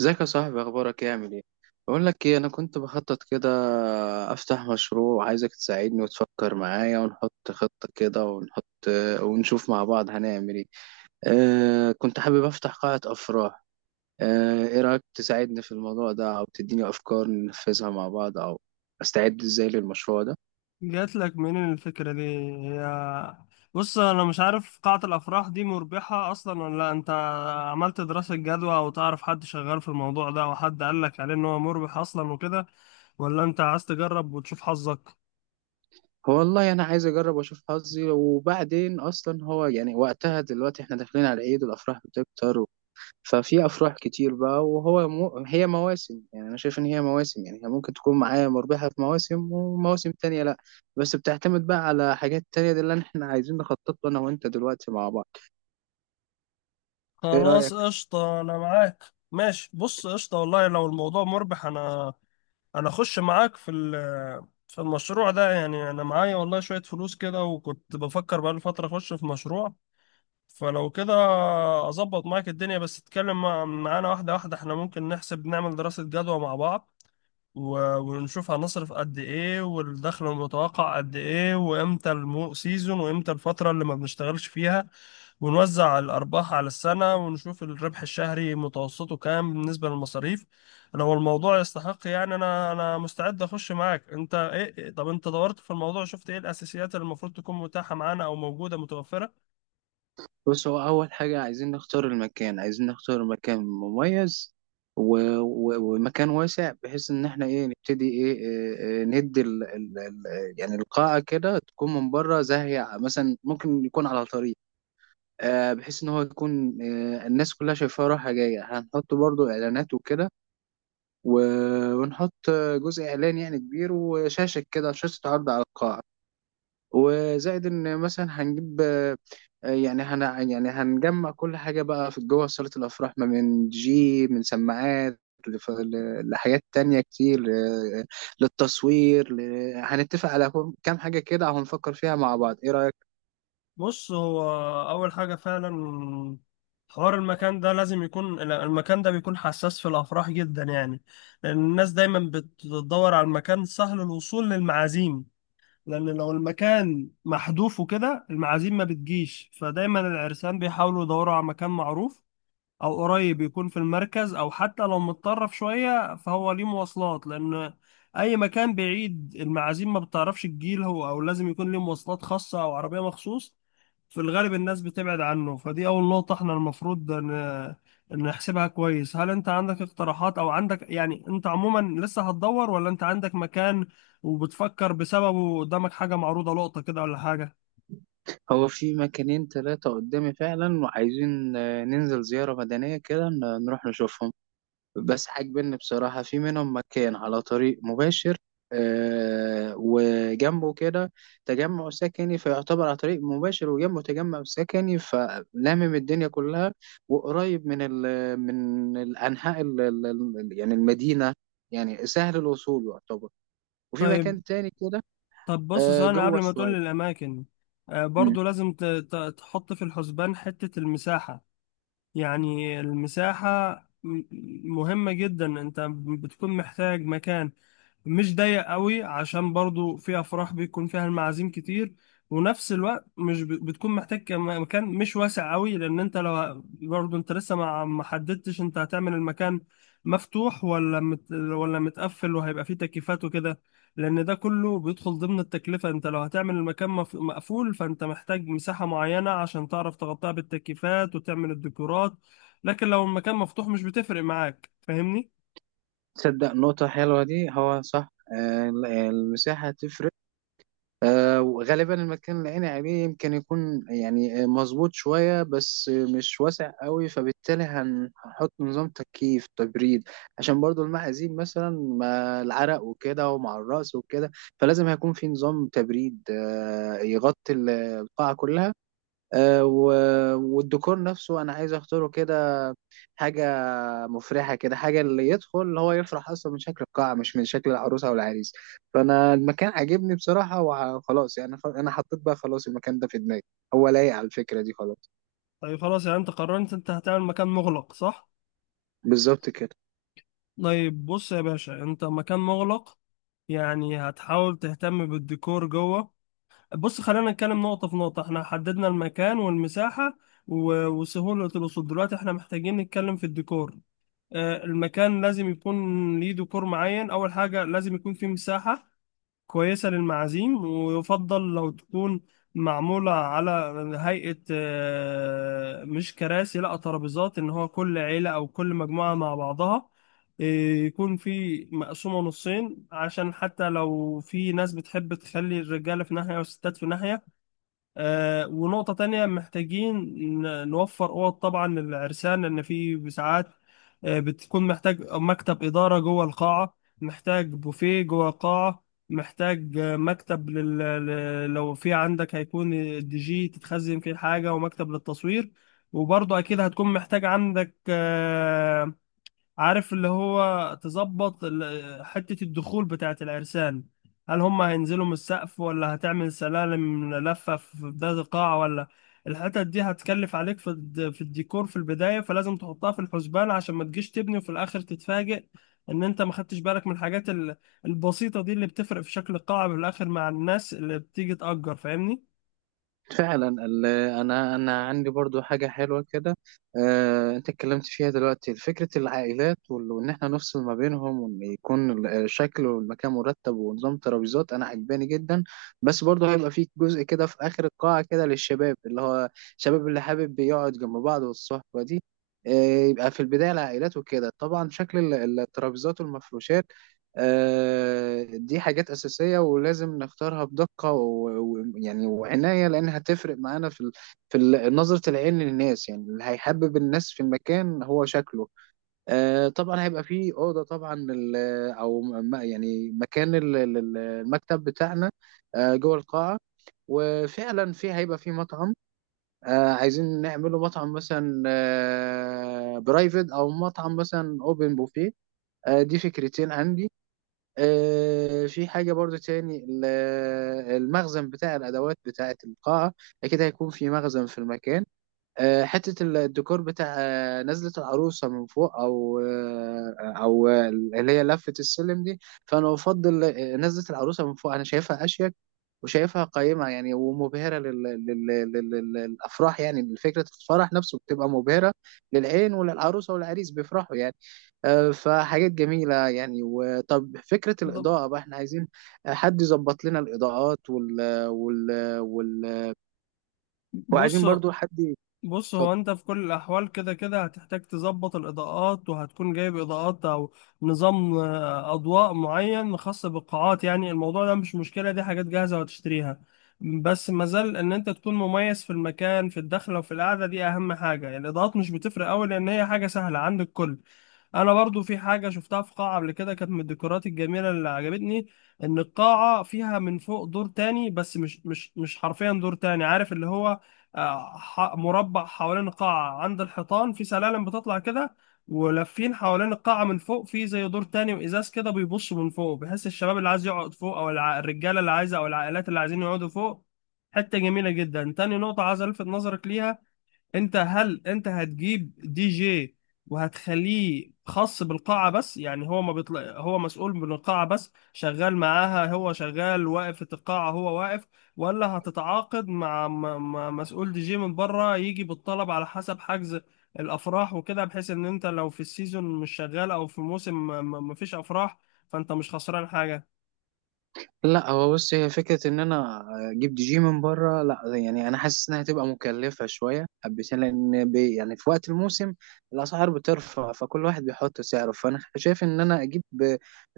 ازيك يا صاحبي، اخبارك ايه؟ عامل ايه؟ بقول لك ايه، انا كنت بخطط كده افتح مشروع. عايزك تساعدني وتفكر معايا ونحط خطة كده ونشوف مع بعض هنعمل ايه. كنت حابب افتح قاعة افراح. ايه رايك تساعدني في الموضوع ده او تديني افكار ننفذها مع بعض، او استعد ازاي للمشروع ده؟ جات لك منين الفكرة دي؟ هي بص، انا مش عارف قاعة الافراح دي مربحة اصلا ولا لا. انت عملت دراسة جدوى، او تعرف حد شغال في الموضوع ده، او حد قال لك عليه ان هو مربح اصلا وكده؟ ولا انت عايز تجرب وتشوف حظك؟ هو والله انا عايز اجرب واشوف حظي، وبعدين اصلا هو يعني وقتها دلوقتي احنا داخلين على عيد والافراح بتكتر، ففي افراح كتير بقى. هي مواسم، يعني انا شايف ان هي مواسم، يعني هي ممكن تكون معايا مربحه في مواسم، ومواسم تانية لا. بس بتعتمد بقى على حاجات تانية، دي اللي احنا عايزين نخطط له انا وانت دلوقتي مع بعض. ايه خلاص، رايك؟ قشطة، انا معاك. ماشي، بص، قشطة والله لو الموضوع مربح انا اخش معاك في المشروع ده. يعني انا معايا والله شوية فلوس كده، وكنت بفكر بقالي فترة اخش في مشروع. فلو كده اظبط معاك الدنيا. بس اتكلم معانا واحده واحده. احنا ممكن نحسب نعمل دراسه جدوى مع بعض، و- ونشوف هنصرف قد ايه، والدخل المتوقع قد ايه، وامتى سيزون، وامتى الفتره اللي ما بنشتغلش فيها. ونوزع الارباح على السنه، ونشوف الربح الشهري متوسطه كام بالنسبه للمصاريف. لو الموضوع يستحق يعني انا مستعد اخش معاك. انت ايه؟ طب انت دورت في الموضوع، شفت ايه الاساسيات اللي المفروض تكون متاحه معانا او موجوده متوفره؟ بص، هو اول حاجه عايزين نختار المكان، عايزين نختار مكان مميز و... و... ومكان واسع، بحيث ان احنا ايه نبتدي ندي يعني القاعه كده تكون من بره زاهيه، مثلا ممكن يكون على طريق، بحيث ان هو يكون، الناس كلها شايفاه رايحه جايه. هنحط برضو اعلانات وكده، ونحط جزء اعلان يعني كبير وشاشه كده، شاشه عرض على القاعه. وزائد ان مثلا هنجيب آه، آه، يعني هن يعني هنجمع كل حاجه بقى في جوه صاله الافراح، ما من دي جي، من سماعات، لحاجات تانية كتير، للتصوير، هنتفق على كام حاجة كده وهنفكر فيها مع بعض. إيه رأيك؟ بص هو أول حاجة فعلا، حوار المكان ده. لازم يكون المكان ده بيكون حساس في الأفراح جدا يعني، لأن الناس دايما بتدور على المكان سهل الوصول للمعازيم. لأن لو المكان محذوف وكده، المعازيم ما بتجيش. فدايما العرسان بيحاولوا يدوروا على مكان معروف، أو قريب، يكون في المركز، أو حتى لو متطرف شوية فهو ليه مواصلات. لأن أي مكان بعيد، المعازيم ما بتعرفش تجيله، أو لازم يكون ليه مواصلات خاصة أو عربية مخصوص، في الغالب الناس بتبعد عنه. فدي أول نقطة احنا المفروض نحسبها كويس. هل أنت عندك اقتراحات، أو عندك يعني، أنت عموما لسه هتدور، ولا أنت عندك مكان وبتفكر بسببه، قدامك حاجة معروضة لقطة كده، ولا حاجة؟ هو في مكانين ثلاثة قدامي فعلا، وعايزين ننزل زيارة مدنية كده، نروح نشوفهم. بس عاجبني بصراحة في منهم مكان على طريق مباشر، وجنبه كده تجمع سكني. فيعتبر على طريق مباشر وجنبه تجمع سكني، فلامم الدنيا كلها، وقريب من ال من الأنحاء يعني المدينة، يعني سهل الوصول يعتبر. وفي طيب. مكان تاني كده بص ثانية قبل جوه ما تقول شوية. لي الأماكن، برضو لازم تحط في الحسبان حتة المساحة. يعني المساحة م- مهمة جدا. أنت بتكون محتاج مكان مش ضيق قوي عشان برضو فيها افراح بيكون فيها المعازيم كتير. ونفس الوقت مش بتكون محتاج مكان مش واسع قوي. لان انت لو برضو انت لسه ما حددتش انت هتعمل المكان مفتوح ولا مت ولا متقفل، وهيبقى فيه تكييفات وكده. لان ده كله بيدخل ضمن التكلفة. انت لو هتعمل المكان مقفول، فانت محتاج مساحة معينة عشان تعرف تغطيها بالتكييفات وتعمل الديكورات. لكن لو المكان مفتوح مش بتفرق معاك، فاهمني؟ تصدق نقطة حلوة دي، هو صح، المساحة تفرق. وغالبا المكان اللي أنا عليه يمكن يكون يعني مظبوط شوية، بس مش واسع قوي، فبالتالي هنحط نظام تكييف تبريد، عشان برضو المعازيم مثلا ما العرق وكده ومع الرأس وكده، فلازم هيكون في نظام تبريد يغطي القاعة كلها. والديكور نفسه أنا عايز أختاره كده، حاجة مفرحة كده، حاجة اللي يدخل اللي هو يفرح أصلا من شكل القاعة، مش من شكل العروسة أو العريس. فأنا المكان عاجبني بصراحة وخلاص، يعني أنا حطيت بقى خلاص المكان ده في دماغي، هو لايق على الفكرة دي خلاص. طيب خلاص، يعني انت قررت انت هتعمل مكان مغلق، صح؟ بالظبط كده. طيب بص يا باشا، انت مكان مغلق يعني هتحاول تهتم بالديكور جوه. بص خلينا نتكلم نقطة في نقطة. احنا حددنا المكان والمساحة و- وسهولة الوصول. دلوقتي احنا محتاجين نتكلم في الديكور. المكان لازم يكون ليه ديكور معين. اول حاجة لازم يكون فيه مساحة كويسة للمعازيم، ويفضل لو تكون معمولة على هيئة، مش كراسي، لا ترابيزات، إن هو كل عيلة أو كل مجموعة مع بعضها. آه، يكون في مقسومة نصين عشان حتى لو في ناس بتحب تخلي الرجالة في ناحية والستات في ناحية. ونقطة تانية، محتاجين نوفر أوض طبعا للعرسان، لأن في ساعات بتكون محتاج مكتب إدارة جوه القاعة، محتاج بوفيه جوه القاعة، محتاج مكتب لو في عندك هيكون الدي جي تتخزن فيه الحاجة، ومكتب للتصوير. وبرضه أكيد هتكون محتاج عندك، عارف اللي هو، تظبط حتة الدخول بتاعة العرسان. هل هم هينزلوا من السقف، ولا هتعمل سلالم لفة في بداية القاعة؟ ولا الحتت دي هتكلف عليك في الديكور في البداية، فلازم تحطها في الحسبان عشان ما تجيش تبني وفي الآخر تتفاجئ إن أنت ما خدتش بالك من الحاجات البسيطة دي اللي بتفرق في شكل القاعة في الآخر مع الناس اللي بتيجي تأجر، فاهمني؟ فعلا انا عندي برضو حاجه حلوه كده، انت اتكلمت فيها دلوقتي، فكره العائلات وان احنا نفصل ما بينهم، وان يكون الشكل والمكان مرتب ونظام ترابيزات انا عجباني جدا. بس برضو هيبقى في جزء كده في اخر القاعه كده للشباب، اللي هو الشباب اللي حابب يقعد جنب بعض والصحبه دي. يبقى في البدايه العائلات وكده. طبعا شكل الترابيزات والمفروشات، دي حاجات أساسية ولازم نختارها بدقة ويعني وعناية، لأن هتفرق معانا في نظرة العين للناس، يعني اللي هيحبب الناس في المكان هو شكله. طبعا هيبقى فيه أوضة طبعا يعني مكان المكتب بتاعنا جوه القاعة. وفعلا في هيبقى في مطعم، آه عايزين نعمله مطعم مثلا آه برايفت، او مطعم مثلا اوبن بوفيه، آه دي فكرتين عندي. في حاجة برضو تاني، المخزن بتاع الأدوات بتاعة القاعة، أكيد هيكون في مخزن في المكان. حتة الديكور بتاع نزلة العروسة من فوق، أو اللي هي لفة السلم دي. فأنا أفضل نزلة العروسة من فوق، أنا شايفها أشيك وشايفها قيمة، يعني ومبهرة للأفراح، يعني فكرة الفرح نفسه بتبقى مبهرة للعين، وللعروسة والعريس بيفرحوا يعني. فحاجات جميلة يعني. وطب فكرة ده- الإضاءة بقى، احنا عايزين حد يظبط لنا الإضاءات بص وعايزين برضو حد بص يتفضل. هو انت في كل الاحوال كده كده هتحتاج تظبط الاضاءات، وهتكون جايب اضاءات او نظام، اضواء معين خاص بالقاعات. يعني الموضوع ده مش مشكلة، دي حاجات جاهزة وهتشتريها. بس مازال ان انت تكون مميز في المكان، في الدخلة وفي القعدة، دي اهم حاجة. يعني الاضاءات مش بتفرق قوي لان هي حاجة سهلة عند الكل. انا برضو في حاجة شفتها في قاعة قبل كده، كانت من الديكورات الجميلة اللي عجبتني، ان القاعة فيها من فوق دور تاني، بس مش حرفيا دور تاني. عارف اللي هو، مربع حوالين القاعة عند الحيطان، في سلالم بتطلع كده ولافين حوالين القاعة من فوق، في زي دور تاني وإزاز كده بيبص من فوق، بحيث الشباب اللي عايز يقعد فوق، أو الرجالة اللي عايزة، أو العائلات اللي عايزين يقعدوا فوق. حتة جميلة جدا. تاني نقطة عايز ألفت نظرك ليها، انت هل انت هتجيب دي جي وهتخليه خاص بالقاعة بس، يعني هو ما بيطلع، هو مسؤول من القاعة بس، شغال معاها، هو شغال واقف في القاعة، هو واقف. ولا هتتعاقد مع مع مسؤول دي جي من بره، يجي بالطلب على حسب حجز الافراح وكده، بحيث ان انت لو في السيزون مش شغال او في موسم ما فيش افراح، فانت مش خسران حاجة. لا، هو بص، هي فكرة إن أنا أجيب دي جي من بره لا، يعني أنا حاسس إنها هتبقى مكلفة شوية حبتين، لأن يعني في وقت الموسم الأسعار بترفع، فكل واحد بيحط سعره. فأنا شايف إن أنا أجيب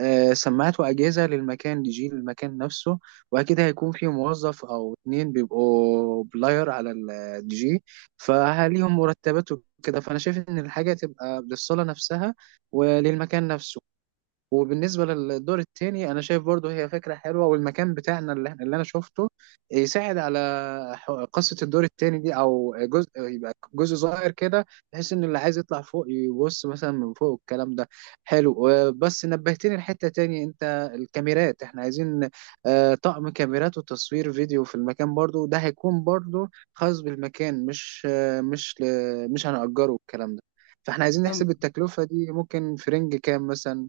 سماعات وأجهزة للمكان، دي جي للمكان نفسه، وأكيد هيكون في موظف أو اتنين بيبقوا بلاير على الدي جي، فليهم مرتبات وكده. فأنا شايف إن الحاجة تبقى للصالة نفسها وللمكان نفسه. وبالنسبة للدور التاني، أنا شايف برضو هي فكرة حلوة، والمكان بتاعنا اللي أنا شفته يساعد على قصة الدور التاني دي، أو جزء، يبقى جزء صغير كده، بحيث إن اللي عايز يطلع فوق يبص مثلا من فوق. الكلام ده حلو. بس نبهتني لحتة تاني أنت، الكاميرات إحنا عايزين طقم كاميرات وتصوير فيديو في المكان، برضو ده هيكون برضو خاص بالمكان، مش آه، مش ل- مش هنأجره الكلام ده. فاحنا عايزين نحسب التكلفة دي ممكن في رينج كام مثلا.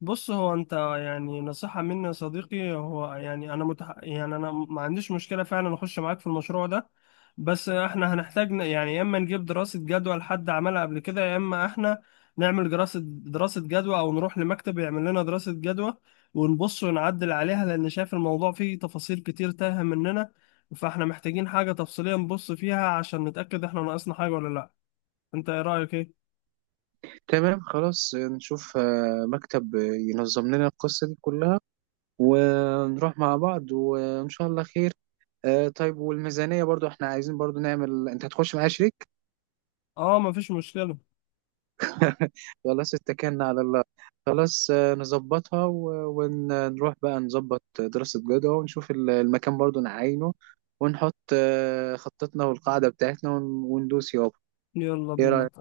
بص هو انت، يعني نصيحة مني يا صديقي، هو يعني انا يعني انا ما عنديش مشكلة فعلا اخش معاك في المشروع ده. بس احنا هنحتاج يعني يا اما نجيب دراسة جدوى لحد عملها قبل كده، يا اما احنا نعمل دراسة جدوى، او نروح لمكتب يعمل لنا دراسة جدوى ونبص ونعدل عليها، لان شايف الموضوع فيه تفاصيل كتير تاهة مننا. فاحنا محتاجين حاجة تفصيلية نبص فيها عشان نتأكد احنا ناقصنا حاجة ولا لا. انت ايه رأيك ايه؟ تمام، خلاص نشوف مكتب ينظم لنا القصة دي كلها، ونروح مع بعض وإن شاء الله خير. طيب والميزانية برضو احنا عايزين برضو نعمل، انت هتخش معايا شريك. اه، مفيش مشكلة. خلاص، اتكلنا على الله. خلاص نظبطها، ونروح بقى نظبط دراسة جدوى، ونشوف المكان برضو نعينه، ونحط خطتنا والقاعدة بتاعتنا، وندوس يابا. يلا ايه بينا. رأيك؟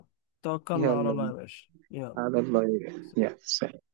توكلنا على يلا الله يا بينا. باشا، يلا. على الله. يا سلام.